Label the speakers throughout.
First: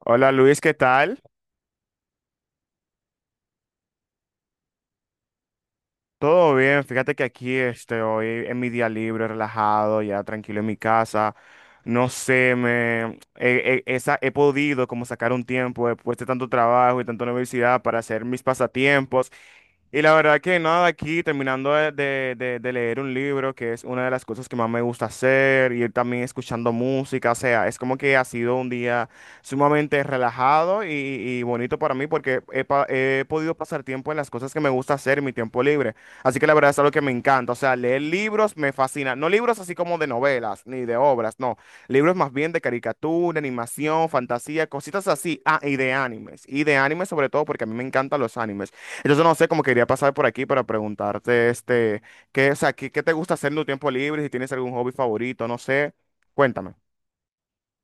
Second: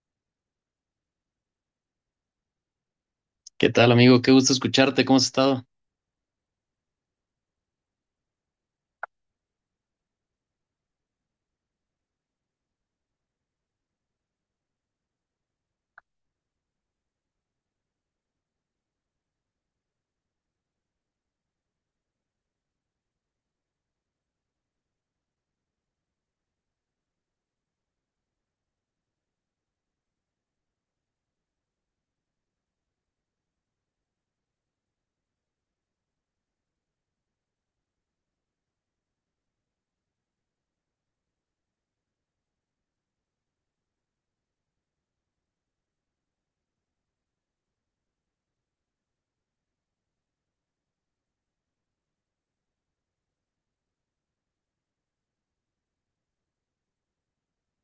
Speaker 1: Hola Luis, ¿qué tal?
Speaker 2: ¿Qué tal, amigo? Qué gusto escucharte. ¿Cómo has estado?
Speaker 1: Todo bien, fíjate que aquí hoy en mi día libre, relajado, ya tranquilo en mi casa. No sé, me he, he- esa, he podido como sacar un tiempo después de tanto trabajo y tanta universidad para hacer mis pasatiempos. Y la verdad que nada, aquí terminando de leer un libro, que es una de las cosas que más me gusta hacer, y también escuchando música. O sea, es como que ha sido un día sumamente relajado y bonito para mí porque he podido pasar tiempo en las cosas que me gusta hacer en mi tiempo libre. Así que la verdad es algo que me encanta. O sea, leer libros me fascina. No libros así como de novelas ni de obras, no. Libros más bien de caricatura, animación, fantasía, cositas así. Ah, y de animes. Y de animes sobre todo porque a mí me encantan los animes. Entonces no sé, cómo quería pasar por aquí para preguntarte, qué, o sea, qué, qué te gusta hacer en tu tiempo libre, si tienes algún hobby favorito, no sé. Cuéntame.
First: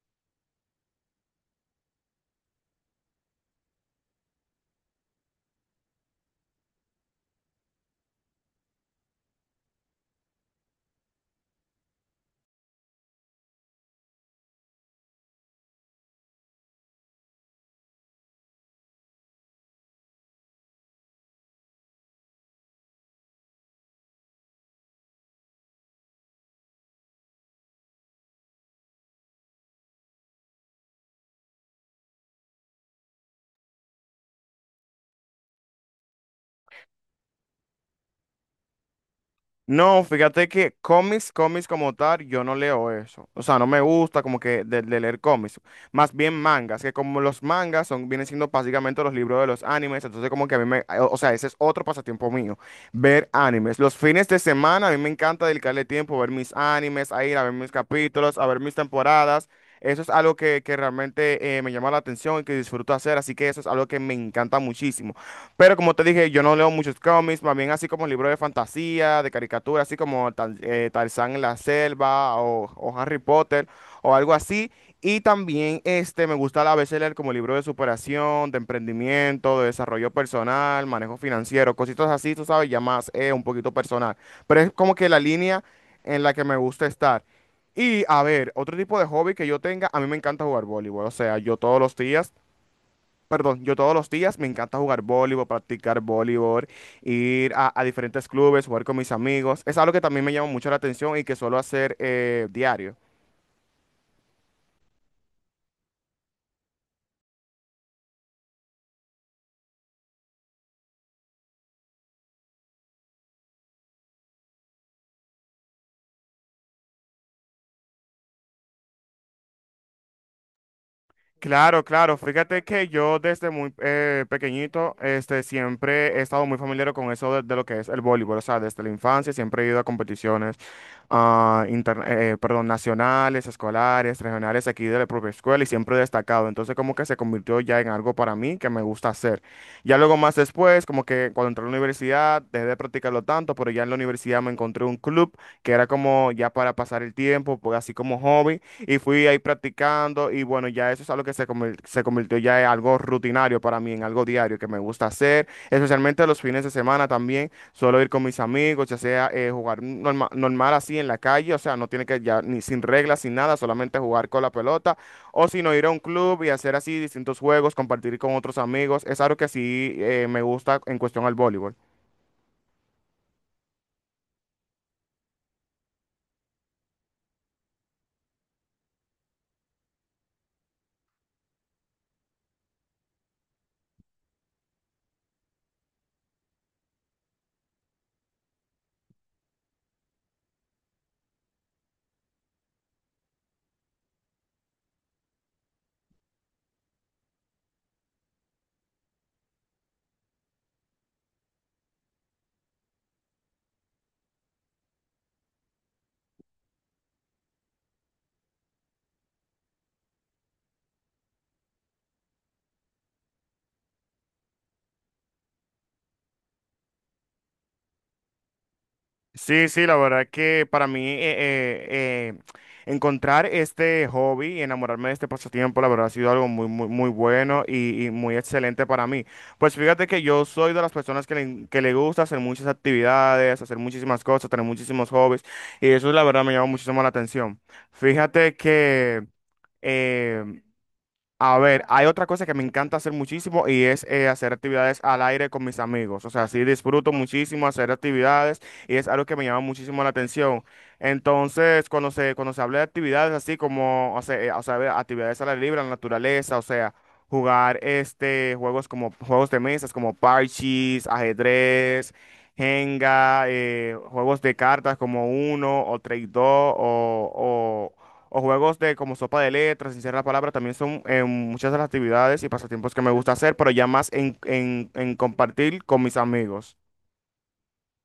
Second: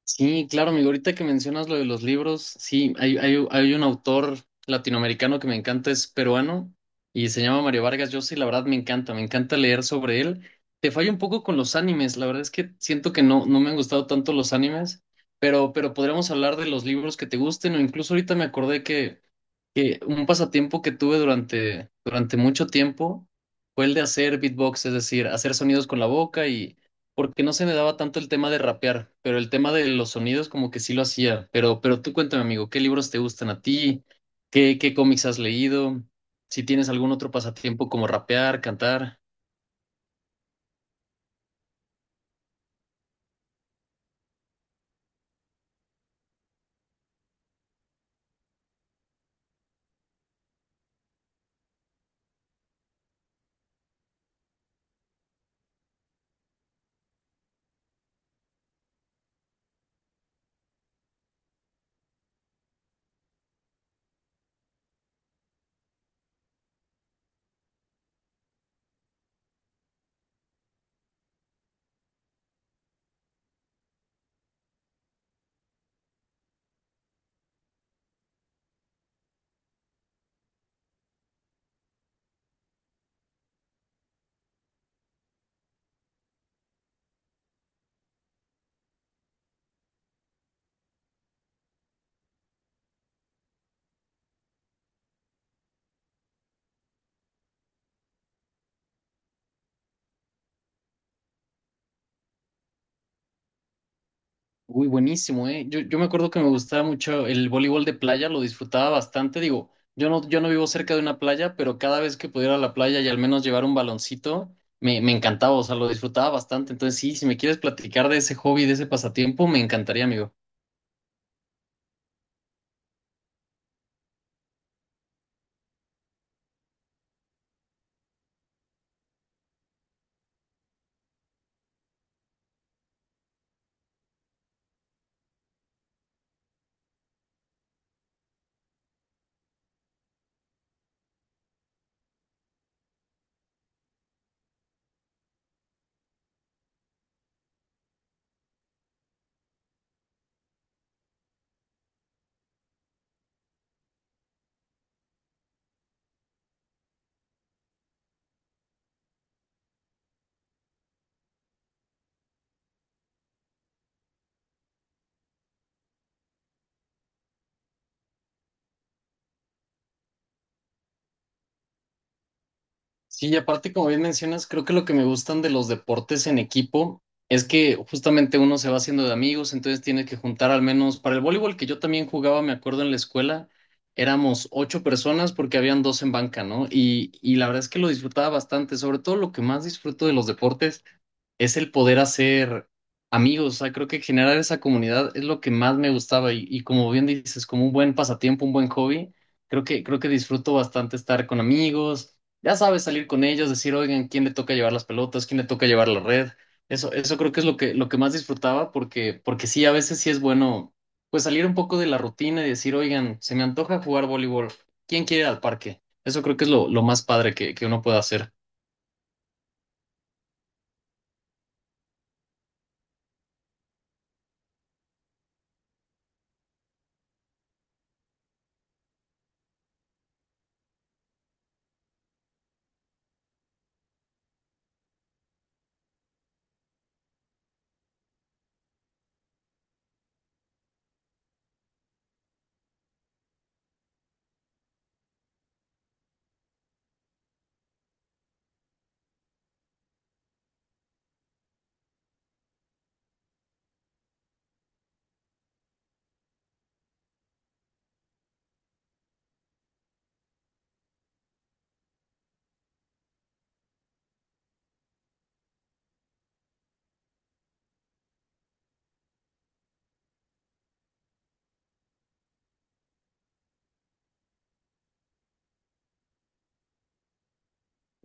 Speaker 2: Sí, claro, amigo. Ahorita que mencionas lo de los libros, sí, hay un autor latinoamericano que me encanta, es peruano y se llama Mario Vargas Llosa y la verdad me encanta leer sobre él. Te fallo un poco con los animes, la verdad es que siento que no me han gustado tanto los animes, pero podríamos hablar de los libros que te gusten o incluso ahorita me acordé que un pasatiempo que tuve durante mucho tiempo fue el de hacer beatbox, es decir, hacer sonidos con la boca y porque no se me daba tanto el tema de rapear, pero el tema de los sonidos como que sí lo hacía. Pero tú cuéntame, amigo, ¿qué libros te gustan a ti? ¿Qué cómics has leído? Si tienes algún otro pasatiempo como rapear, cantar.
Speaker 1: No, fíjate que cómics, cómics como tal, yo no leo eso. O sea, no me gusta como que de leer cómics. Más bien mangas, que como los mangas son, vienen siendo básicamente los libros de los animes. Entonces como que a mí me, o sea, ese es otro pasatiempo mío, ver animes. Los fines de semana a mí me encanta dedicarle tiempo a ver mis animes, a ir a ver mis capítulos, a ver mis temporadas. Eso es algo que realmente me llama la atención y que disfruto hacer. Así que eso es algo que me encanta muchísimo. Pero como te dije, yo no leo muchos cómics, más bien así como libros de fantasía, de caricatura, así como Tarzán en la selva o Harry Potter o algo así. Y también me gusta a veces leer como libros de superación, de emprendimiento, de desarrollo personal, manejo financiero, cositas así, tú sabes, ya más un poquito personal. Pero es como que la línea en la que me gusta estar. Y a ver, otro tipo de hobby que yo tenga, a mí me encanta jugar voleibol. O sea, yo todos los días. Perdón, yo todos los días me encanta jugar voleibol, practicar voleibol, ir a diferentes clubes, jugar con mis amigos. Es algo que también me llama mucho la atención y que suelo hacer diario.
Speaker 2: Uy, buenísimo, ¿eh? Yo me acuerdo que me gustaba mucho el voleibol de playa, lo disfrutaba bastante. Digo, yo no vivo cerca de una playa, pero cada vez que pudiera ir a la playa y al menos llevar un baloncito, me encantaba, o sea, lo disfrutaba bastante. Entonces, sí, si me quieres platicar de ese hobby, de ese pasatiempo, me encantaría, amigo.
Speaker 1: Claro, claro. Fíjate que yo desde muy pequeñito, siempre he estado muy familiar con eso de lo que es el voleibol. O sea, desde la infancia siempre he ido a competiciones, perdón, nacionales, escolares, regionales aquí de la propia escuela, y siempre he destacado. Entonces, como que se convirtió ya en algo para mí que me gusta hacer. Ya luego más después, como que cuando entré a la universidad, dejé de practicarlo tanto, pero ya en la universidad me encontré un club que era como ya para pasar el tiempo, pues así como hobby, y fui ahí practicando. Y bueno, ya eso es algo que se convirtió ya en algo rutinario para mí, en algo diario que me gusta hacer, especialmente los fines de semana también, suelo ir con mis amigos, ya sea jugar normal así en la calle, o sea, no tiene que ya ni sin reglas, sin nada, solamente jugar con la pelota, o si no ir a un club y hacer así distintos juegos, compartir con otros amigos. Es algo que sí me gusta en cuestión al voleibol.
Speaker 2: Sí, y aparte, como bien mencionas, creo que lo que me gustan de los deportes en equipo es que justamente uno se va haciendo de amigos, entonces tiene que juntar al menos para el voleibol que yo también jugaba, me acuerdo en la escuela, éramos ocho personas porque habían dos en banca, ¿no? Y la verdad es que lo disfrutaba bastante, sobre todo lo que más disfruto de los deportes es el poder hacer amigos, o sea, creo que generar esa comunidad es lo que más me gustaba y como bien dices, como un buen pasatiempo, un buen hobby, creo que disfruto bastante estar con amigos, ya sabes, salir con ellos, decir, oigan, ¿quién le toca llevar las pelotas? ¿Quién le toca llevar la red? Eso creo que es lo que más disfrutaba porque sí, a veces sí es bueno, pues salir un poco de la rutina y decir, oigan, se me antoja jugar voleibol, ¿quién quiere ir al parque? Eso creo que es lo más padre que uno puede hacer.
Speaker 1: Sí, sí, la verdad que para mí encontrar este hobby y enamorarme de este pasatiempo, la verdad ha sido algo muy, muy, muy bueno y muy excelente para mí. Pues fíjate que yo soy de las personas que le gusta hacer muchas actividades, hacer muchísimas cosas, tener muchísimos hobbies, y eso la verdad me llama muchísimo la atención. Fíjate que… eh, a ver, hay otra cosa que me encanta hacer muchísimo y es hacer actividades al aire con mis amigos. O sea, sí disfruto muchísimo hacer actividades y es algo que me llama muchísimo la atención. Entonces, cuando se habla de actividades así como, o sea, de actividades al aire libre, en la naturaleza, o sea, jugar juegos como juegos de mesas, como parches, ajedrez, Jenga, juegos de cartas como Uno o Trade 2 o, o juegos de como sopa de letras, sin ser la palabra, también son muchas de las actividades y pasatiempos que me gusta hacer, pero ya más en, en compartir con mis amigos.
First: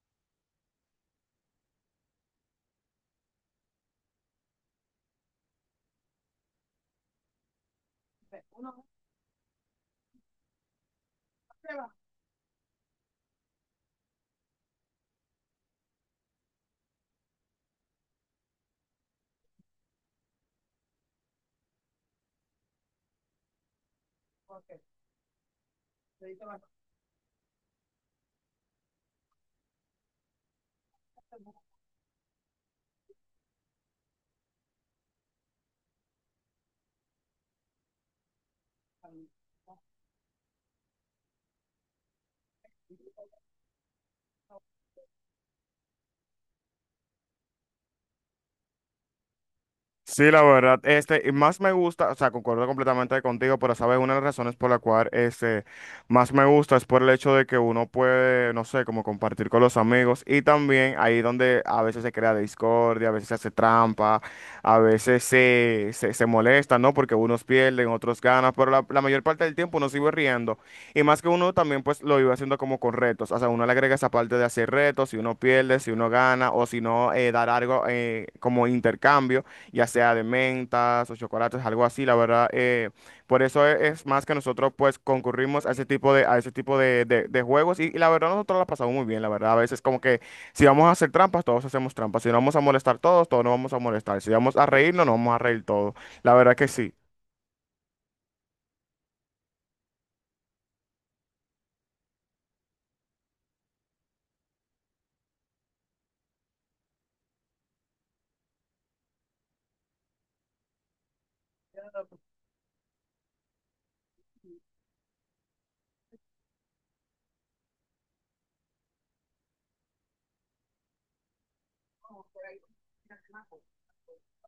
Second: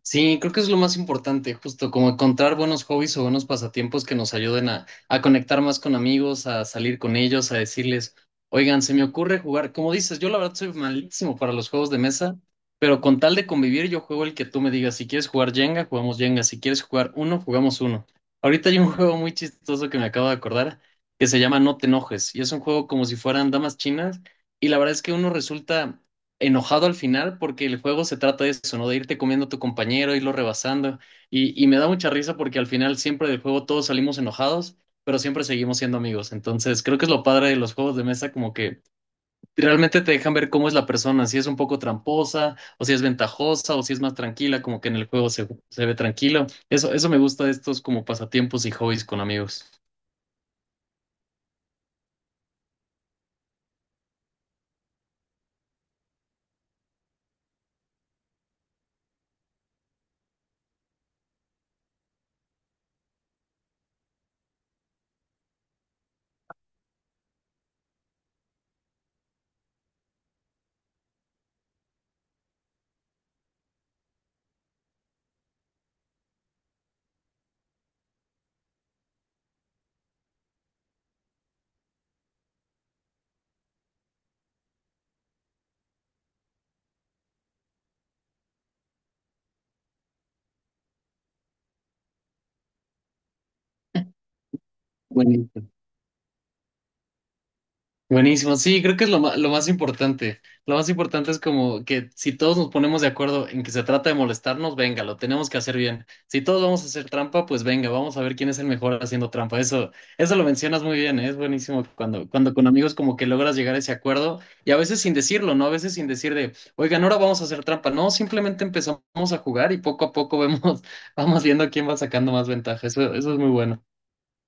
Speaker 2: Sí, creo que es lo más importante, justo como encontrar buenos hobbies o buenos pasatiempos que nos ayuden a conectar más con amigos, a salir con ellos, a decirles, oigan, se me ocurre jugar, como dices, yo la verdad soy malísimo para los juegos de mesa, pero con tal de convivir yo juego el que tú me digas, si quieres jugar Jenga, jugamos Jenga, si quieres jugar uno, jugamos uno. Ahorita hay un juego muy chistoso que me acabo de acordar que se llama No te enojes y es un juego como si fueran damas chinas y la verdad es que uno resulta enojado al final porque el juego se trata de eso, ¿no? De irte comiendo a tu compañero, irlo rebasando. Y me da mucha risa porque al final siempre del juego todos salimos enojados, pero siempre seguimos siendo amigos. Entonces creo que es lo padre de los juegos de mesa, como que realmente te dejan ver cómo es la persona, si es un poco tramposa, o si es ventajosa, o si es más tranquila, como que en el juego se, se ve tranquilo. Eso me gusta de estos como pasatiempos y hobbies con amigos.
Speaker 1: Sí, la verdad, y más me gusta, o sea, concuerdo completamente contigo, pero sabes, una de las razones por la cual, más me gusta es por el hecho de que uno puede, no sé, como compartir con los amigos. Y también ahí donde a veces se crea discordia, a veces se hace trampa, a veces se molesta, ¿no? Porque unos pierden, otros ganan, pero la mayor parte del tiempo uno sigue riendo. Y más que uno también, pues, lo iba haciendo como con retos, o sea, uno le agrega esa parte de hacer retos, si uno pierde, si uno gana, o si no, dar algo como intercambio, ya sea de mentas o chocolates, algo así, la verdad. Por eso es, más que nosotros pues concurrimos a ese tipo de, a ese tipo de juegos, y la verdad nosotros la pasamos muy bien, la verdad. A veces como que si vamos a hacer trampas, todos hacemos trampas. Si nos vamos a molestar todos, todos nos vamos a molestar. Si vamos a reírnos, nos vamos a reír
Speaker 2: Buenísimo.
Speaker 1: todos. La verdad que sí.
Speaker 2: Buenísimo, sí, creo que es lo más importante. Lo más importante es como que si todos nos ponemos de acuerdo en que se trata de molestarnos, venga, lo tenemos que hacer bien. Si todos vamos a hacer trampa, pues venga, vamos a ver quién es el mejor haciendo trampa. Eso lo mencionas muy bien, ¿eh? Es buenísimo cuando con amigos como que logras llegar a ese acuerdo y a veces sin decirlo, ¿no? A veces sin decir de, oigan, ahora vamos a hacer trampa. No, simplemente empezamos a jugar y poco a poco vemos, vamos viendo quién va sacando más ventaja. Eso es muy bueno.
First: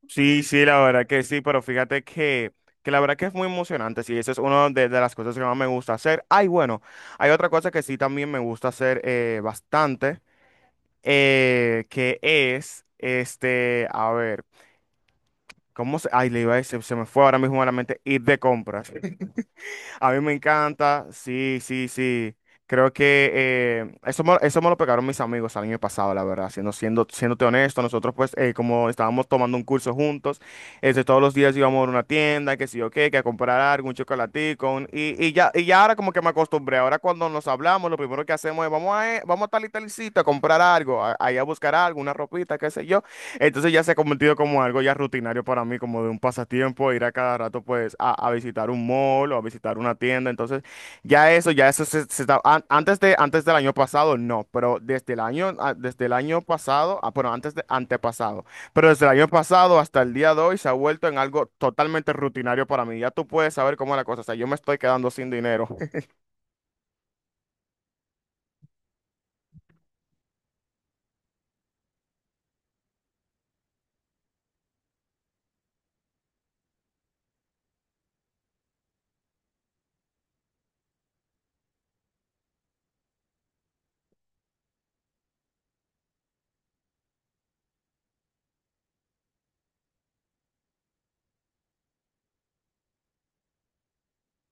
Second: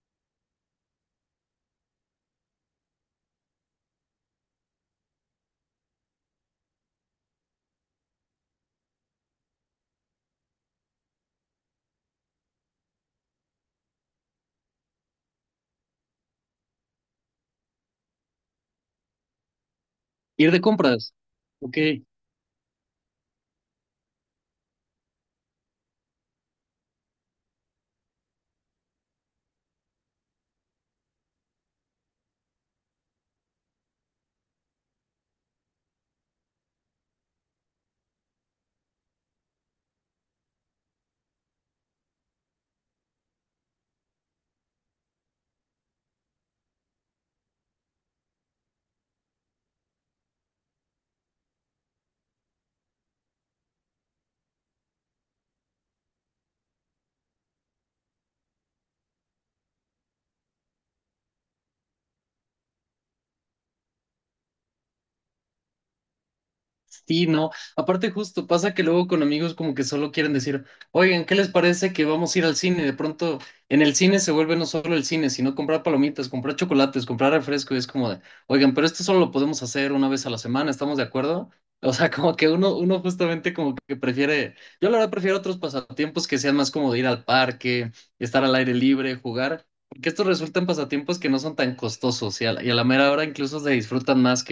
Speaker 1: Sí, sí, la verdad que sí, pero fíjate que la verdad que es muy emocionante. Sí, eso es una de las cosas que más me gusta hacer. Ay, bueno, hay otra cosa que sí también me gusta hacer bastante. Que es, a ver, ¿cómo se? Ay, le iba a decir, se me fue ahora mismo a la mente, ir de compras. A mí me
Speaker 2: Ir de
Speaker 1: encanta,
Speaker 2: compras.
Speaker 1: sí,
Speaker 2: Ok.
Speaker 1: sí, sí. Creo que eso me lo pegaron mis amigos el año pasado, la verdad. Siéndote honesto, nosotros pues como estábamos tomando un curso juntos, todos los días íbamos a una tienda, que sí o qué, que a comprar algo, un chocolatico, y ya ahora como que me acostumbré. Ahora cuando nos hablamos, lo primero que hacemos es vamos vamos a tal y tal sitio a comprar algo, a ir a buscar algo, una ropita, qué sé yo. Entonces ya se ha convertido como algo ya rutinario para mí, como de un pasatiempo, ir a cada rato pues a visitar un mall o a visitar una tienda. Entonces ya eso, antes antes del año pasado no, pero desde el año, ah, desde el año pasado, ah, bueno, antes de antepasado, pero desde el año pasado hasta el día de hoy se ha vuelto en algo totalmente rutinario para mí. Ya tú puedes saber cómo es la cosa, o sea, yo me estoy quedando sin dinero.
Speaker 2: Sí, no. Aparte, justo pasa que luego con amigos como que solo quieren decir, oigan, ¿qué les parece que vamos a ir al cine? De pronto en el cine se vuelve no solo el cine, sino comprar palomitas, comprar chocolates, comprar refresco. Y es como de, oigan, pero esto solo lo podemos hacer una vez a la semana, ¿estamos de acuerdo? O sea, como que uno justamente como que prefiere, yo la verdad prefiero otros pasatiempos que sean más como de ir al parque, estar al aire libre, jugar, porque estos resultan pasatiempos que no son tan costosos y a la mera hora incluso se disfrutan más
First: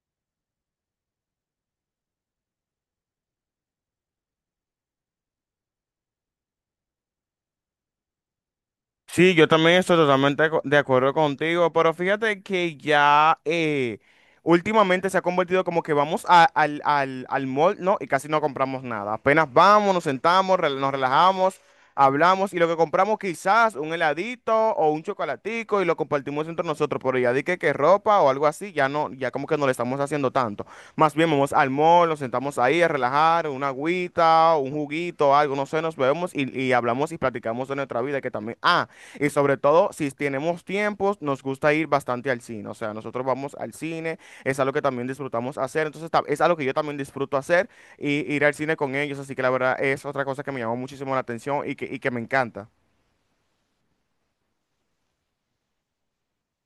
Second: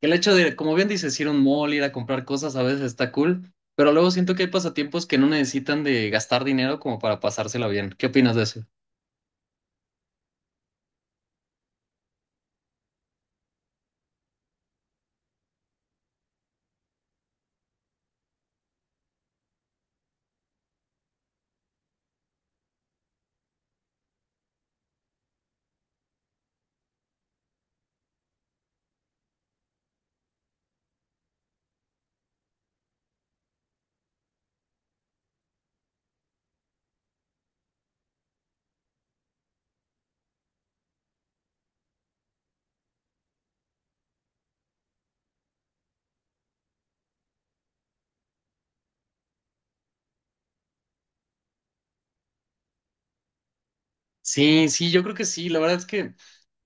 Speaker 2: el hecho de, como bien dices, ir a un mall, ir a comprar cosas a veces está cool, pero luego siento que hay pasatiempos que no necesitan de gastar dinero como para pasársela bien. ¿Qué opinas de eso?
Speaker 1: Sí, yo también estoy totalmente de acuerdo contigo, pero fíjate que ya últimamente se ha convertido como que vamos al mall, ¿no? Y casi no compramos nada. Apenas vamos, nos sentamos, nos relajamos, hablamos, y lo que compramos quizás un heladito o un chocolatico y lo compartimos entre nosotros, pero ya di que ropa o algo así, ya no, ya como que no le estamos haciendo tanto. Más bien vamos al mall, nos sentamos ahí a relajar, una agüita, un juguito, algo, no sé, nos vemos y hablamos y platicamos de nuestra vida que también… Ah, y sobre todo, si tenemos tiempos, nos gusta ir bastante al cine. O sea, nosotros vamos al cine, es algo que también disfrutamos hacer. Entonces, es algo que yo también disfruto hacer y ir al cine con ellos. Así que la verdad es otra cosa que me llamó muchísimo la atención y que me encanta.
Speaker 2: Sí, sí, yo creo que sí. La verdad es que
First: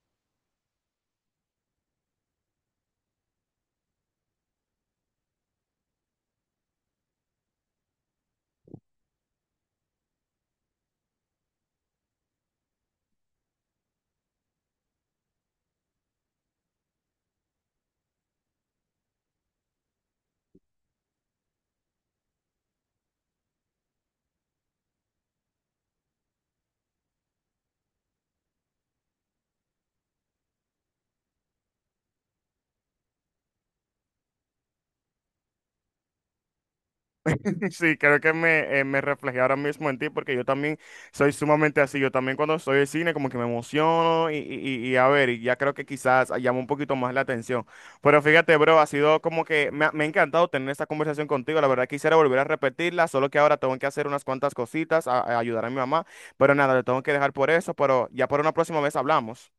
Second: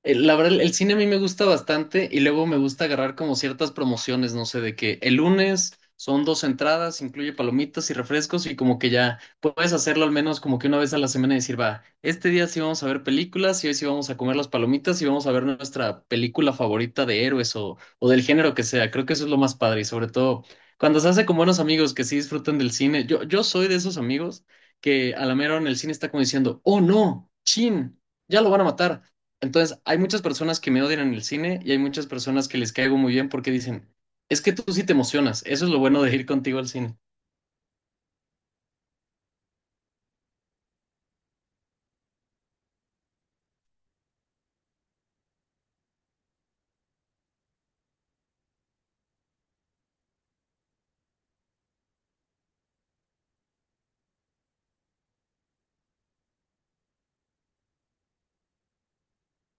Speaker 2: Eh, La verdad, el cine a mí me gusta bastante y luego me gusta agarrar como ciertas promociones, no sé, de que el lunes son dos entradas, incluye palomitas y refrescos y como que ya puedes hacerlo al menos como que una vez a la semana y decir, va, este día sí vamos a ver películas y hoy sí vamos a comer las palomitas y vamos a ver nuestra película favorita de héroes o del género que sea. Creo que eso es lo más padre y sobre todo cuando se hace con buenos amigos que sí disfrutan del cine. Yo soy de esos amigos que a la mera hora en el cine está como diciendo, oh no, chin, ya lo van a matar. Entonces, hay muchas personas que me odian en el cine y hay muchas personas que les caigo muy bien porque dicen, es que tú sí te emocionas, eso es lo bueno de ir contigo al cine.
Speaker 1: Sí, creo que me reflejé ahora mismo en ti, porque yo también soy sumamente así. Yo también cuando estoy en cine como que me emociono y a ver, y ya creo que quizás llama un poquito más la atención. Pero fíjate, bro, ha sido como que me ha encantado tener esta conversación contigo. La verdad quisiera volver a repetirla, solo que ahora tengo que hacer unas cuantas cositas, a ayudar a mi mamá. Pero nada, le tengo que dejar por eso, pero ya por una próxima vez hablamos.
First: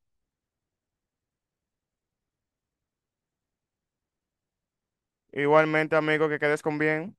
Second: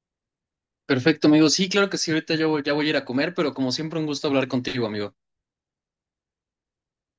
Speaker 2: Perfecto, amigo. Sí, claro que sí, ahorita ya voy a ir a comer, pero como siempre un gusto hablar contigo, amigo.
Speaker 1: Igualmente, amigo, que quedes con bien.